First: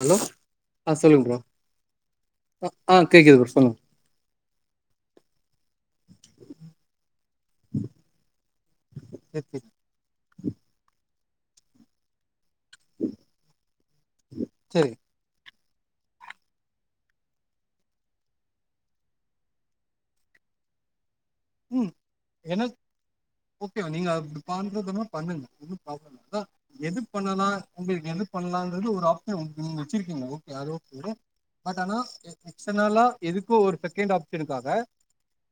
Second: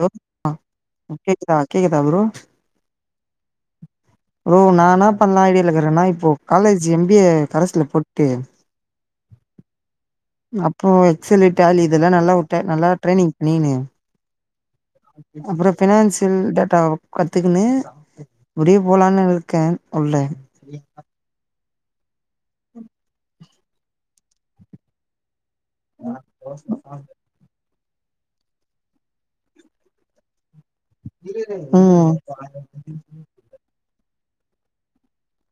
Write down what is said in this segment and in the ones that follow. Hello ஆ அ சொல்லுங்க ப்ரோ கேக்குதா கேக்குதா ப்ரோ ஆ ஆ கேக்குது ப்ரோ சொல்லுங்க ப்ரோ நான் என்னா பண்ணலானு ஐடியால இருக்கறன்னா இப்போ காலேஜ் எம் பி ஏ கரஸ்ல போட்டு சேர் சேரி அப்றோ [unintelligible] டேலி இதெல்லாம் நல்லா [unintelligible] நல்லா ட்ரெய்னிங் பண்ணிகின்னு சேரி அப்றம் ஃபினான்ஸியல் டேட்டா கத்துக்கின்னு முடிய போலானு இருக்கேன் உள்ள உம் என்னது ஓகேவா நீங்க அது பண்றதுனா பண்ணுங்க ஒன்னும் ப்ராப்ளம் இருந்தா எது பண்ணலாம் உங்களுக்கு எது பண்லாங்கிறது ஒரு ஆப்ஷன் வந்து நீங்க வச்சிருக்கீங்க ஓகே அதோ [unintelligible] பட் ஆனா ம் எக்ஸ்ட்னால எதுக்கும் ஒரு செகண்ட் ஆப் ப்சனுக்காக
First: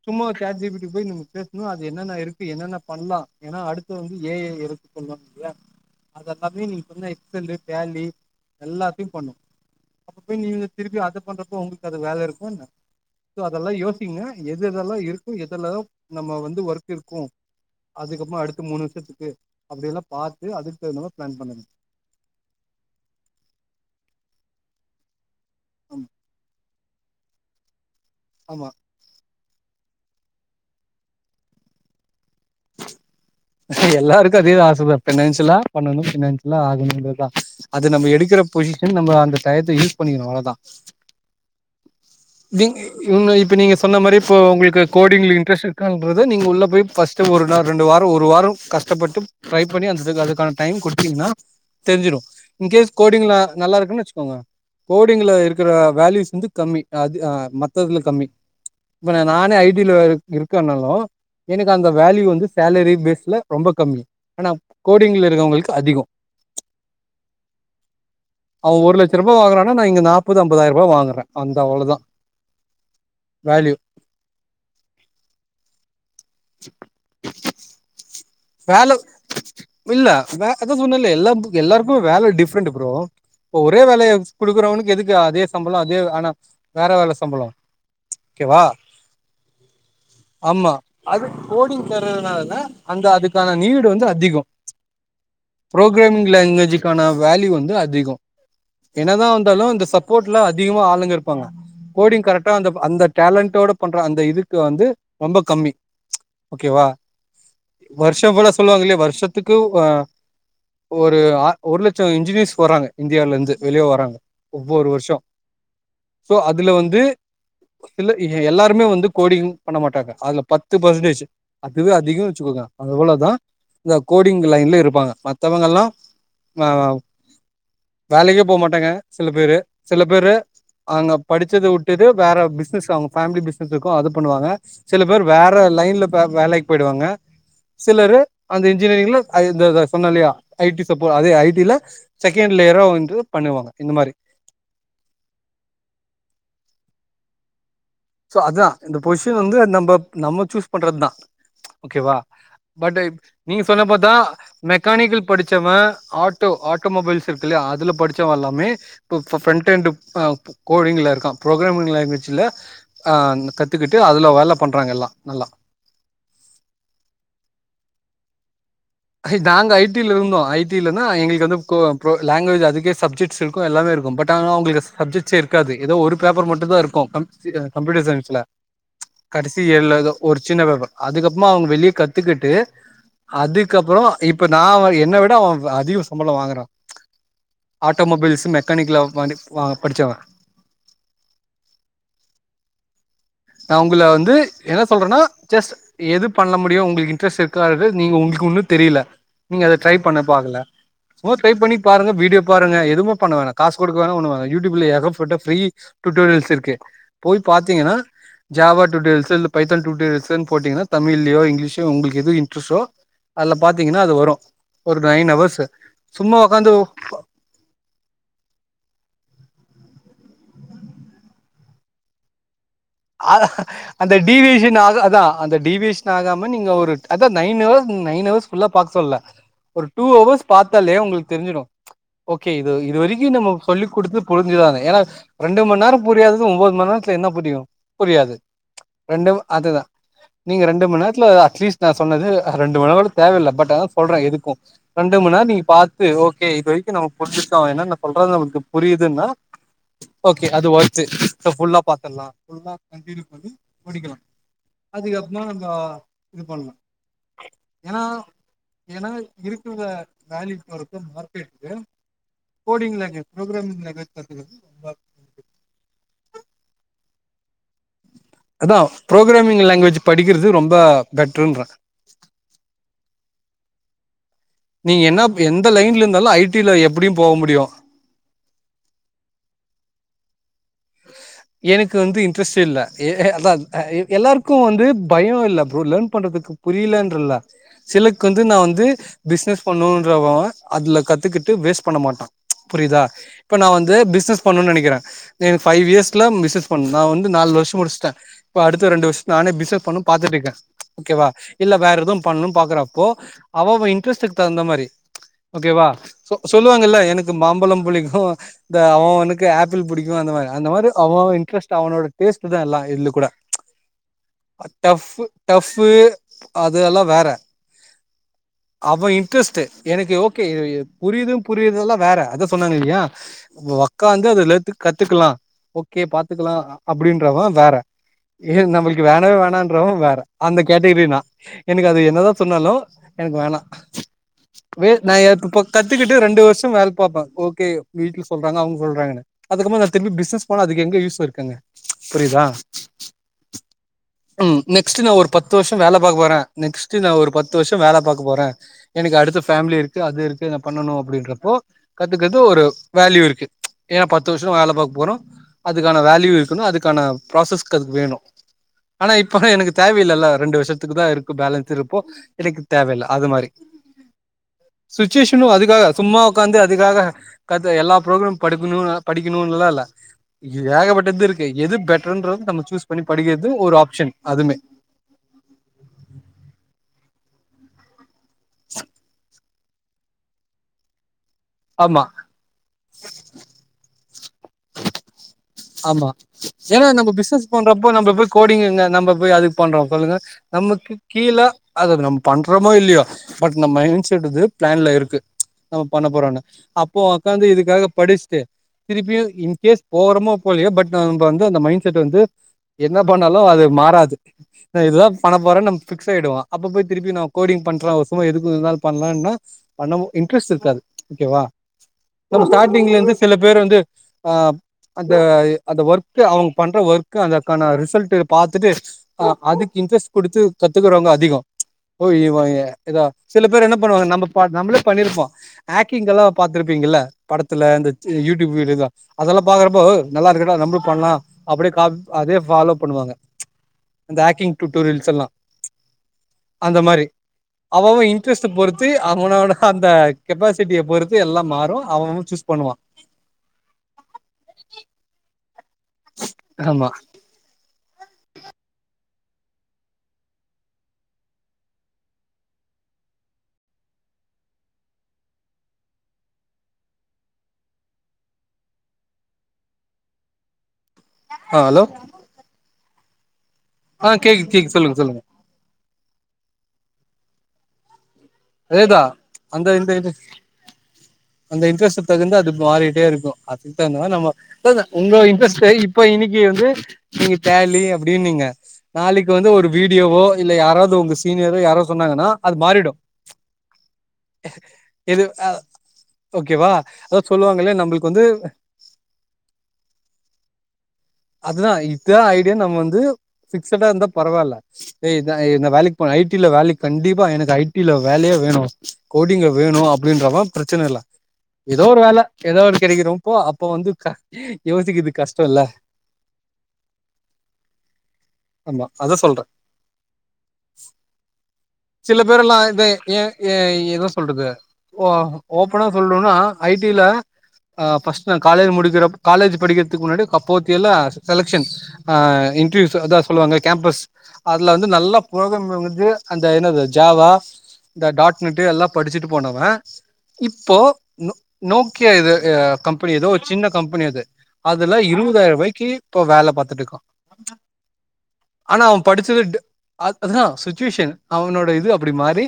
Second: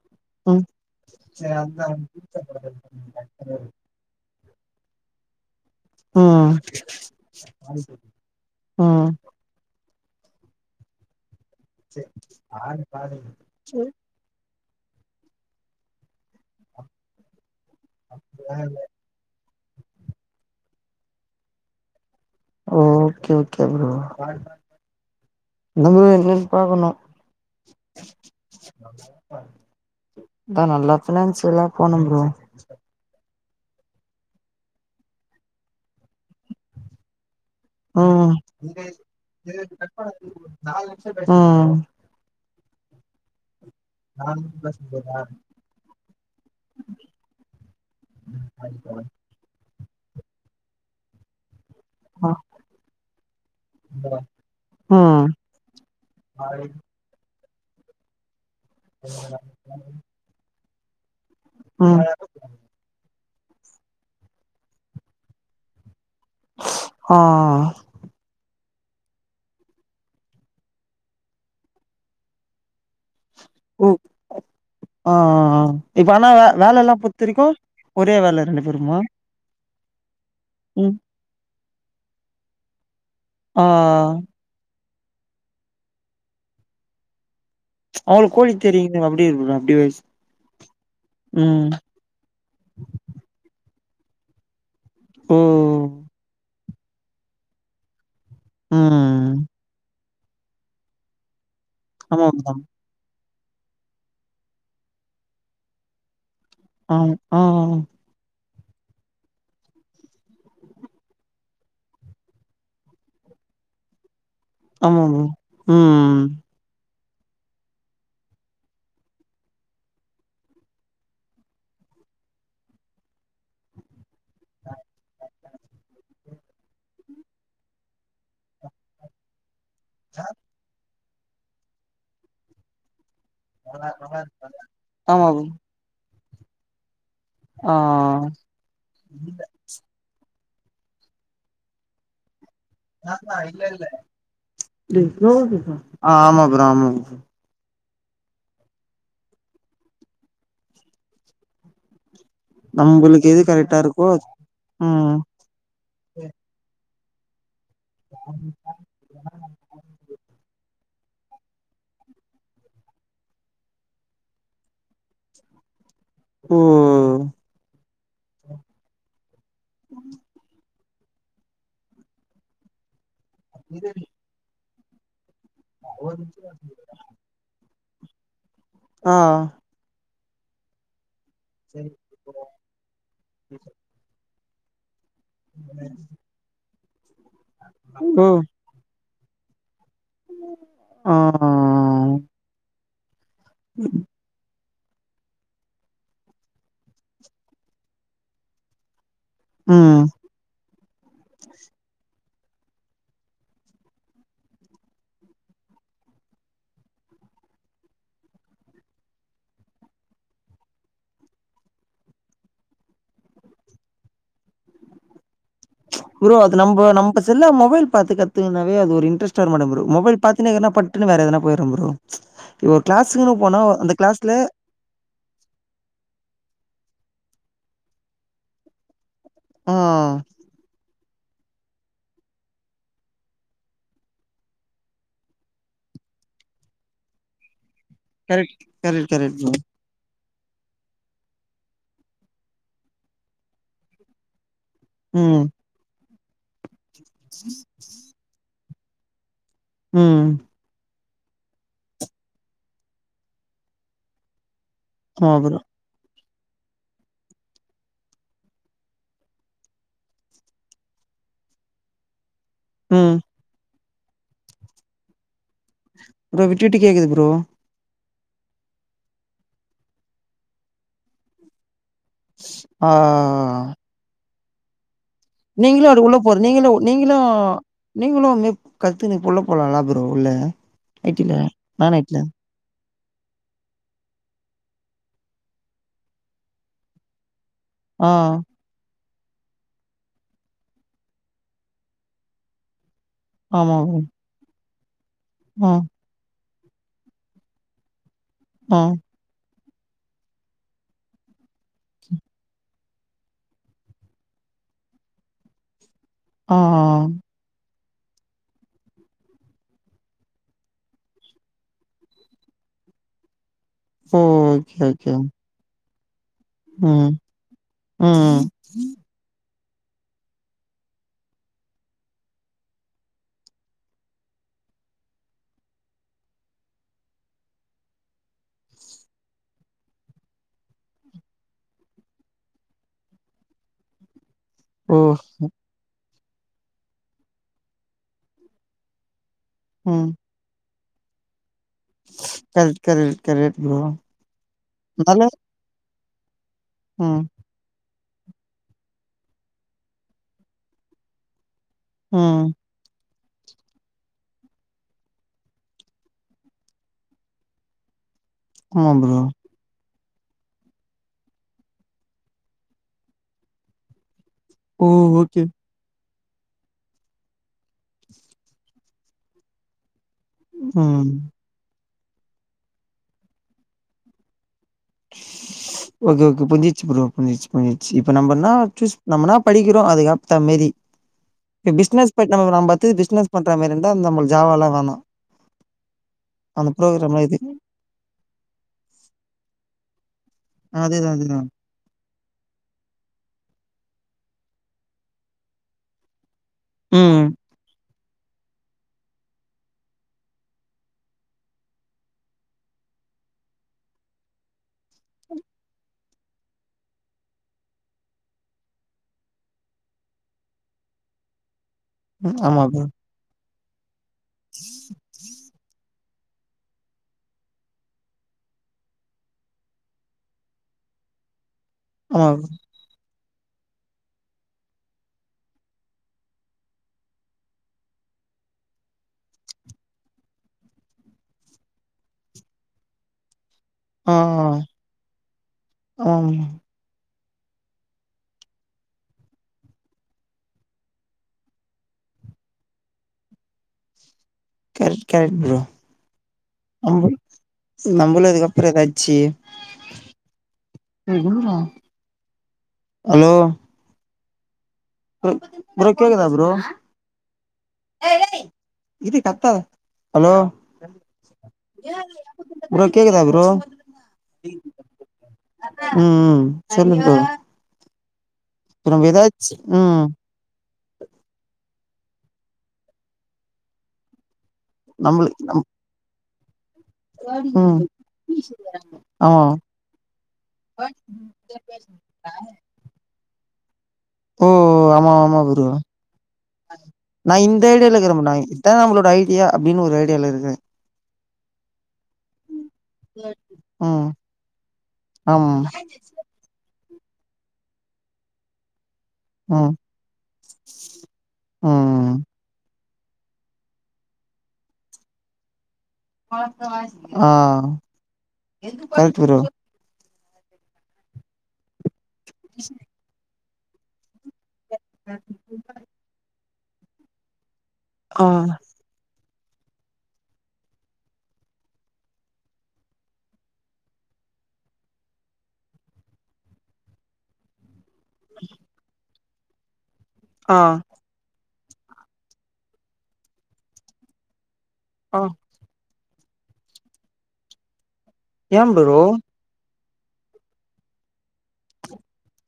சும்மா ஒரு சாட் ம் ஜி பி டி இப்ப போய் நீ பேசணும் அது என்னென்ன இருக்கு என்னென்னா பண்ணலாம் ஏன்னா அடுத்து வந்து ஏ ஐ இருக்கு சொல்வாங்கள்ள ம் அதெல்லாமே நீங்க சொன்ன எக்சலு டேலி ம் எல்லாத்தையும் பண்ணும் அப்ப போய் நீங்க திருப்பி அத பண்ற இப்ப உங்களுக்கு அது வேல இருக்கா என்ன சோ அதல்லாம் யோசிங்க எது இதெல்லாம் இருக்கும் எ துல நம்ம வந்து ஒர்க் இருக்கும் அதுக்கப்புறம் அடுத்த மூணு வருஷத்துக்கு அப்பிடி எல்லா பாத்து அது அடுத்து என்னவோ பிளான் பண்ணுங்க ஓகே ஓகே ப்ரோ என்ன ப்ரோ ஆமா என்னன்னு பாக்கணும் ஆமா என்னா ப்ரோ [unintelligible] நல்லா ஃபினான்ஸியலா போனும் ப்ரோ எல்லாருக்கும் அதே ஆசதான் ஃபினான்சியலா பண்ணணும் ஃபினான்சியலா ஆகணும்ன்றதான் உம் அந்த டயத்த யூஸ் பண்ணிக்கணு அவ்ளோதா உம் நீங்க இவன இப்ப நீங்க சொ அந்த மாரி ஃப உங்ள்க்கு கோடிங்ல இன்ட்ரஸ்ட் இருக்கான்றது நீங் உள்ள போய் ஃபஸ்ட்டு ஒரு நா ரெண்டு வா ஒரு வாரோ கஷ்டப்பட்டு ட்ரைப் பண்ணி அந்ததுக்கு அதுக்கான டைம் குடுத்தீங்கன்னா தெரிஞ்சிரு இன்கேஸ் கோடிங்ல நல்லா இருக்குன் வெச்சுக்கோங்க கோடிங்ல இருக்கிற வேல்யூஸ் வந்து கம்மி அது அ மத்ததுல கம்மி இப்ப ந நானே ஐ டி ல இரு இருக் க்கன்னாலு எனுக்கு அந்த ம் வேல்யூ வந்து எரி பேஸ்ல ரொம்ப கம்மி ஆனா கோடிங்ல இருக்கவங்ள்க்கு அதிகோ ஆ ஆ ஆ அவ ஒரு லட்சருபா வாங்குறான்னா நா இங்க நாப்பது அம்பதாயிருபா வாங்குறே அந்த அவ்ளதா ம் ஆ ஆ ஆ இப்ப ஆனா வ வேலெல்லா பொத்திருக்கூ ஒ ரே வேல ரெண்டு பேருமா வேலவ் இல்ல வே அத ம் சொன்னல்ல எல்லாப் எல்லாருக்குமே வேல டிஃப்ரெண்டு ப்ரோ ப்ப ஆ ஒரே வேலைய குடுக்குறவனுக்கு எது து அதே சம்பளோ அதே ஆனா வேற வேல சம்பளோ அவங்களுக்கு கே கோழி வா தெரியுங்க அப்டி இருக்குல அப்டி வைஸ் ஆமா அது ம் கோடிங் தர்றதுனாலத அந்த அது நீடு வந்து அதிகோ ஓ ப்ரோக்ரேமிங் லேங்வேஜு க்கான வேல்யூ வந்து அதிகோ என்னதா ம் வந்தாலு இந்த ச ப்போட்ல அதிகமா ஆளுங்க இருப்பாங்க கோடிங் ஆமா கரெக்டா ப்ரோ அந்தப் அந்த டேலண்டோட பண்ற அந்த இதுக்கு வந்து ரொம்ப கம்மி அம் ஆ ஆ ஆ ச்சோ இவ்ளோ சொல்லுவாங்கல்லையா வர்ஷத்துக்கு வ ஒரு ஆ ஒரு லட்சோ இன்ஜினியர்ஸ் வராங்க இந்தியாலந்து வெளிய வராங்க ஒவ்வொரு ஆமா வர்ஷோ ப்ரோ ம் சோ அதுல வந்து இல்ல எ எல்லாருமே வந்து கோடிங் பண்ண மாட்டாங்க அதல பத்து பர்சன்டேஜ் அதுவே அதிகோ வெச்சுக்கோங்க அதவ்ளதா இந்த கோடிங் லைன்ல இருப்பாங்க மத்தவங்கல்லா அ வேலைக்கே போமாட்டாங்க சில பேரு சில பேரு அங்க படிச்சது உட்டுது வேற பிசினஸ் அவுங்க ஃபேமிலி பிஸ்னஸ் இருக்கூ அது பண்ணுவாங்க சில பேரு ஆமா ப்ரோ வேற லைன்ல வ வேலைக் போயிடுவாங்க ஆ ஆ சிலரு அந்த இன்ஜினியரிங்ல அத த சொன்னே இல்லையா ஐ டி சப்போ அதே ஐ டி லே சக் ஆமா ப்ரோ ஆமா ப்ரோ சோ அதா இந்த பொசிஷன் வந்து நம்ம நம்ம சூஸ் பண்றது தா ஓகேவா பட் நம்பளுக்கு எது நீங்க கரெக்டா சொன்ன இருக்கோ பாத்தா ம் மெக்கானிக்கல் படிச்சவ ஆட்டோ ஆட் டோமொபைல்ஸ் இரு க்கு இல்லேயா அதுல படிச்சவ எல்லாமே இப்ப ஃப் ஃப்ரெண்ட்டு என்டு உ கோடிங்ல இருக்கா ப்ரோக்ராமிங் லாங்குவேஜ்ல அஹ் கத்துக்கிட்டு அதுல வேல பண்றாங்க எல்லா நல்லா உம் நாங்க ஐ டி ல இருந்தோ ஐ டி லனா எங்களுக்கு அது கோ ப் லாங்குவேஜ் அதுக்கே சப்ஜெக்ட் ச் இருக்கு எல்லாமே இருக்கு பட் ஆனா அவங்களுக்கு சப்ஜெக்ட் ஏ இருக்காது ஏதோ ஒரு பேப்பர் மட்டுந்தா இருக்கு [unintelligible] கம்ப்யூட்டர் சயின்ஸ்ல ஆ கடசி ஏழு ல ஏதோ ஒரு சின்ன பேப்பர் அதுக்கப்புமா அவுங்க வெளிய கத்துகிட்டு அது க்கப்புற இப்ப நா [unintelligible] என்ன விட அவ அதிக சம்பள வாங்குறா ஆட்டோமொபைல்சு மெக்கானிக்கல் அவு வனித் வா ஆஹ் நா உங்கள வந்து என்ன சொல்றன்னா ஜஸ்ட் எது பண்ண முடியு உங்களுக்கு இன்ட்ரெஸ்ட் இருக்காதது நீங்க உங்களுக்கு ஒன்னு தெரியல நீங்க அத ம் ட்ரை பண்ண பாக்கல சும்மா ஒரு ட்ரை பண்ணி பாருங்க வீடியோ பாருங்க எதுவு பண்ணவேணா காசு கொடுக்க வேணா ஒண்ணு வேணா யூடுயுப்ல ஏகப்பட்ட ஃபிரீ டுட்டோரியல்ஸ் இருக்கு போய் பாத்தீங்கன்னா ஜாவா டுட்டோரியல்ஸு பைத்தான் டுட்டோரியல்ஸ் ன்னு போட்டிங்கனா தமிழ் ல யோ இங்லிஸ்லயோ உங்களுக்கு எது இன்ட்ரஸ்ட்டோ அதுல பாத்தீங்கன்னா அது வரு ஒரு நைன் ஹவர்ஸ் ப்ரோ சும்மா அது உக்காந்து நம்ப நம்ப செல்ல மொபைல் பாத்துக் கத்துக்றதுனாவே அது ஒரு இன்ட்ரெஸ்ட் வர மாட்டிக்குது ப்ரோ மொபைல் பாத்துனே இருக்றனா பட்டுனு வேற எதனா போயிர்றே ப்ரோ இப்போ ஒரு கிளாஸுக்குன்னு அதா போனா அந்த கிளாஸ்ல டீவியேஷன் ஆகா அதா அந்த டீவியேஷன் ஆகாம நீங்க ஒரு நைன் அர் நைன் அவர்ஸ் ஃபுல்லா பாக்க சொல்லுல ஆ ஒரு டூ அவர்ஸ் பாத்தாலே உங்களுக் தெரிஞ்சிடும் ஓகே இது இது வரைக்கும் நம்ம சொல்லி் குடுத்து புரிஞ்சுதானு ஏன்னா ரெண்டு மண் நேரம் புரியாதது ஒம்போது மணி நேரத்துல என்ன புரியும் புரியாது கரெக்ட் கரெக்ட் கரெக்ட் ரெண்டும் ப்ரோ அதுதான் நீங்க ரெண்டு மண் நேரத்துல அட்லீஸ்ட் நா சொன்னது ரெண்டு மணி நேர கூட தேவயில்ல பட் அஆனா சொல்றேன் எதுக்கும் ரெண்டு ம் மண்நேரம் நீங்க பாத் து ஓகே இது வரைக் கும் நம்ம புரிஞ்சிருக்கோ என்னன்ன சொல்றது நமக்குப் புரியுதுன்னா ம் ஓகே அது ஒ ர்த்து ஃபுல்லா பாத்துல்லாம் கண்டின்யூ பண்ணி படிக்கலாம் அதுக்கு ஆமா அப்மா ப்ரோ நா இது பண்லாம் ஏன்னா ஏன்னா இருக்றத வேல்யூ பண்றக்தா வொர்க் இருக்கு கோடிங் ம் லங்குவேஜ் ப்ரோக்ராமிங் லங்குவேஜ் [unintelligible] ப்ரோ விட்டு விட்டுக் கேக்குது ப்ரோ அதான் ப்ரோக்ராமிங் லங்குவேஜ் படிக்குறது ரொம்ப பெட்ருன்றேன் ஆ. ஆ ஆ நீங்க என்னப் எந்த அது லைன்ல உள்ள இருந்தாலும் போற நீங்களு ஐட்டில எப்டியும் போ முடியும் கத்துனுக் குள்ள போலாம் ல ப்ரோ உள்ள ஐ டி ல நான் எனக்கு ஐ டி வந்து ல இன்ட்ரெஸ்ட்டே இல்ல எ அதா எல்லாருக்கும் வந்து பயம் இல்ல ப்ரோ லேன் பண்றதுக்கு புரியலன்றல்ல ஆ சிலக்கு வந்து நா வந்து பிஸ்னஸ் பன்னனுன்றவன் அதுல கத்துக்கிட்டு வேஸ்ட் பண்ண மாட்டான் புரியுதா இப்ப நா ஆமா வந்து ப்ரோ பிஸ்னஸ் பண்னுன்னு நனைக் [unintelligible] தென் ஆ ஃபைவ் இயர்ஸ்ல மிசஸ் நா வந்து நாலு வருஷம் முடிச்ட்டன் இப்ப ஆ அடுத்த ரெண்டு வருஷம் நானே பிஸ்னஸ் பண்ணும் பாத்துட்டு இருக்கேன் ஓகேவா இல்ல வேற எதும் பண்ணும் பாக்குறப்போ அவ அவ இன்டரஸ் ட்டுக்கு தகுந்த மாரி ஓகேவா சொ ஆ சொல்லுவாங்கல்ல எனக்கு மாம்பழம் புிடிக்கும் இந்த அவனுக்கு ஆப்பிள் பிடிக்கும் அந்த மாதிரிந்த மாதி அவன் இன்ட்ரஸ்ட் அவனோடேஸ்ட் தான் எல்ல இதுல கூட ஓ ப் ஓகே ஓகே டப டப் அதுெல்லாம் ம் வேற ம் அவ இன்ட்ரெஸ்ட் எனக்கு ஓகே புரியுதும் புரியுத எல்லாம் வேற அத சொன்னாங்க இல்லையா வக்காந்து அதுல கத்து கத்துக்கலாம் ஓகே பாத்துக்கலாம் அப்படின்றவும் வேற ஏ நம்மளுக்கு வேணாவ வேணன்றவும் வேற அந்த கேட்டகரி நா எனக்கு அது என்னதான் சொன்னாலும் எனக்கு வேணாம் வே ஓ நாயய தூ பக் கத்துக்க ரெண்டு வருஷம் வேல பார்ப்பன் ஓகே வீடல சொல்றாங்க அவங்க சொல்றாங்கன்னு அதுக்கற நா ம் திரும்பி பிஸ்னஸ் பண்ண அது எங்க யூஸ் இருக்குங்க புரியுதா கரெக்ட் கரெக்ட் கரெக்ட் ப்ரோ உம் நெக்ஸ்ட் நான் நல்லா ஒரு பத்து வருஷம் வேலை பாக்க போறன் நெக்ஸ்ட் நான் ம் ஒரு பத்து வருஷம் வேலை பா போறேன் எனக்கு அடுத்த ஃபேமிலி இருக்கு அது இருக்கு என்ன பண்ணனும் அப்படின்றப்போ கத்துக்கறது ம் ஒரு வேல்யூ இருக்கு ஏனா பத் து வருஷம் வேலை பார்க்க போறோம் அதுக்கான வேல்யூ இருக்கணும் அதுக்கான பராசஸ் அதுக்கு வேணும் ஆமா ஆனா ப்ரோ இப்ப எனக்கு தேவை இல்லல்ல ரெண்டு வருஷத்துக்கு தான் இருக்கு பேலன்ஸ் இருப்போ இக்கு தேவையில்ல அது மாதிரி ஓ ஓகே சிச்சேஷன் அதுக்காக சும்மா உக்காந்து அதுக்காக கத எல்லா ப்ரோக்ராம் படிக்கணும் படிக்கணும்னுலா இல்ல ம் ஏகப்பட்டது இருக்கு எது பெ ட்டருனுகறது நம்ம சூஸ் பண்ணி படிக்கிறது ஒரு ஆப்ஷன் அதுமே ஓகே ஓகே புரிஞ்சிடுச்சு ப்ரோ புஞ்சிச்சு புஞ்சிருச்சு இப்ப நம்பனா சூஸ் நம்மனா படிக்கிறோம் அதுக்கேத்தா மாரி இப்ப ஆமா பிசினஸ் ப [unintelligible] பத்தி பிசினஸ் பண்ற மாரி இருந்த அந்த நம்ம ஜாவல வேண ஆமா ஏன்னா நம்ம பிசினஸ் பண்றப்போ நம்ம போய் கோடிங்க நம்ம போய் அதுக்கு பண்றோம் சொல்லுங்க நமக்கு அதுதா அதுதா கீழே அதது நம் பண்றோமோ இல்லையா பட் நம்ம மைண்ட் செட் இது பிளான்ல இருக்கு நம்ம பண்ண போறோம்னு அப்போ ம் உக்காந்து இதுக்காக படிஸ்டு திருப்பியும் இன் கேஸ் போறோமோ போலியே பட் நப்பந்து அந்த மைண்ட் செட் வந்து என்ன பண்ணாலு அது மாறாது இஹ் இதுதா பண்ண போறனு நம் ஃபிக்ஸ் ஆய்டுவோ அப்ப போய் திருப்பி நா கோடிங் பண்ற ஒரு சுமா எதுக்கு பண்லன்னா பண்ண இன்ட்ரெஸ்ட் இருக்காது ஓகேவா ம். நமோ ஆமா ப்ரோ ஸ்டார்டிங்ல இருந்து சில வேறுந்து ஹ அது ஒர்க்கு அவுங்க பண்ற ஒர்க்கு அதற்கான ரிசல்டு பார்த்துட்டு அஹ் அதுக் இன்ட்ரெஸ்ட் குடுத்து கத்துக்குறவங்க அதிக ஓய் ஆமா இவ ப்ரோ இதா சில பேரு என்ன பண்ணுவாங்க நம்ப நம்பளே பண்ணிருப்போம் ஆக்டிங் எல்லா பாத்திருப்பீங்கில்ல படத்துல இந்த யூடியூப் வீடியோஸ்ஸா அதெல்லா பாக்றப்போ நல்லா இருக்குடா நம்ளு பண்ணலா அப்டி கா அதே ஃபாலோ பண்ணுவாங்க ஆ இந்த ஆ. ஆக்கிங் டூட்டோரியல்ஸ் எல்லா ஆமா அந்த மாரி அவ அவ இன்ட்ரெஸ்ட்ட பொறுத்து அவனோட அந்த கெப்பாசிட்டிய பொறுத்து எல்லா மாறு அவ அவ சூஸ் பண்ணுவா கெரக்ட் ப்ரோ ஆமா [unintelligible] நம்பளு அதுக்கப்புற எதாச்சு [unintelligible] ஹலோ ப்ரோ ப்ர கேக்குதா ப்ரோ இரு கத்தாத ஹலோ ஆ [unintelligible] ப்ரோ கேக்குதா ப்ரோ அஹ் கேக்கிது கேக்கிது சொல்லுங்க சொல்லுங்க ஹும் ம் சொல்லுங் ப்ரோ இப் அதேதா நம்ப ஏதாச்சு அந்த இந்த ஹும் இது அந்த இன்ட்ரெஸ்ட்க் தகுந்த அது மாறிட்டே இருக்கு அதுக்தகுந்த மாரி நம்ம [unintelligible] உங்க நம்மளுக்கு இன்ட்ரெஸ்ட் நம் இப்ப இன்னிக் இவந்து நீங்க ம் டேலி அப்டினிங்க நாளைக்கு ஆமா வந்து ஒரு வீடியோவோ இல்ல யாராது உங்க சீனியரு யாரோ சொன்னாங்கனா அது மாறிடு ஓ ஆமா எது ஆமா அ குரு ஓகேவா அதா நா இந்த சொல்லுவாங்களே ஐடியால நம்மளுக்கு வந்து இருக்க இத்தா நம்மளோட ஐடியா அப்டின்னு ஒரு ஐடியால இருக்கறே அதுதா இதா ஐடியான் நம்ம வந்து பிக்ஸ்சட இருந்தா ம் பரவால்ல ஹே இத ஆமா இந் வேலைக்குப் போனு ஐ டி ல வேலைக் கண்டிப்பா எனக்கு ஐ டி ல வேலையே வேணு கோடிங்க ம் வேணு அப்டின்றவ பிரச்சன இல்ல ஏதோ ஒரு ம் வேல ஏதோ ஒரு கெடைக்கிறப்போ அப்ப வந்து யோசிக்குது கஷ்ட இல்ல ஆஹ் ஆமா அத [unintelligible] சொல்ற சில பேர் எல்லா இத ஏன் ஏ ஏதோ சொல்றது ஓ ஓப்பனா சொல்னுனா ஐ டி ல ஆ ஃபர்ஸ்ட் நா காலேஜ் முடிக்கிறப் காலேஜ் படிக்கிறதுக்கு முன்னாடி அப்போத்தி எல்லாம் செலக்சன் ஆ இன்டர்வூ சொல்லுவாங்க கேம்பஸ் அதல வந்து நல்லா பும் அ ஏனது ஜாவா இந்த டாட் நெட் எல்லாம் படிச்சுட்டு போனவா ஆ இப்போ நோ நோக்கியா இது கம்பெனி ஏதோ சின்ன கம்பெனி அது அதெல்லாம் ஆ இருபதாயிரம்வாக்கி இப்ப வேல பாத்துட்டு இருக்கோம் ஏ ஆனா ப்ரோ அவன் படிச்சது அ அதுதா சுச்சுவேஷன் அவனோட இது அப்படி மாறி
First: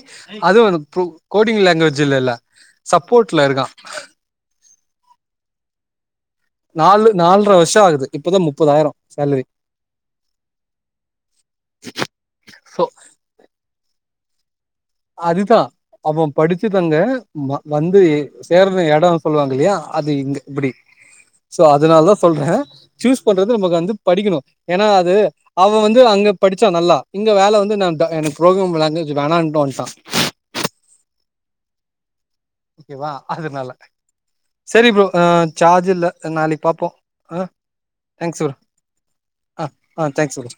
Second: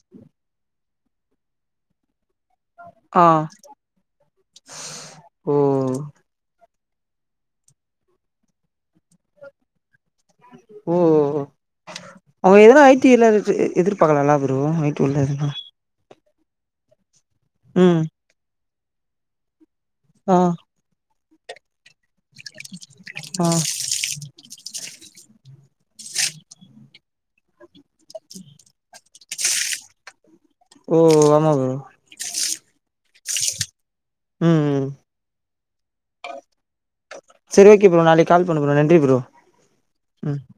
அதுவும் கோடிங் லாங்குவேஜ்ல இல்ல ஆ சப்போர்ட்ல இருக்கா ஸ் ஓ நாலு நால்ர வருஷம் ஆகுது இப்பதான் முப்பதாயிரம் சேலரி ஓ அவங்க எதன சோ ஐடில்ல இரு எதிர்பாக்லால அது ரூமேட்டு உள்ள இருந்தா அவன் படிச்சு தந்த வ வந்து சேர எடம் சொல்லுவாங்க இல்லையா அது இங்க ஆ இப்படி சோ அத் அதனால தான் சொல்றேன் ஜூஸ் ஆ பண்றது நமக்கு வந்து படிக்கணும் ஏன்னா அது அவன் வந்து அங்க படிச்சான் நல்லா இங்க வேல வந்து நான் எனக்கு புரோக்ராம் விளாங் வேணாண் டோ ஃபஸ் ஓ ஆமா ப்ரோ ஓகேவா அதனால ம் ம் செரி ப்ரோ ஆ ஜார்ஜ் இல்ல நாளைக்கு பார்ப்போம் ஆ சரி ஓகே ப்ரோ நாளைக்கு தேங்க்ஸ் கால் ப்ரோ பண்ணு நன்றி ப்ரோ ஆ ஆ ம் தேங்க்ஸ் ப்ரோ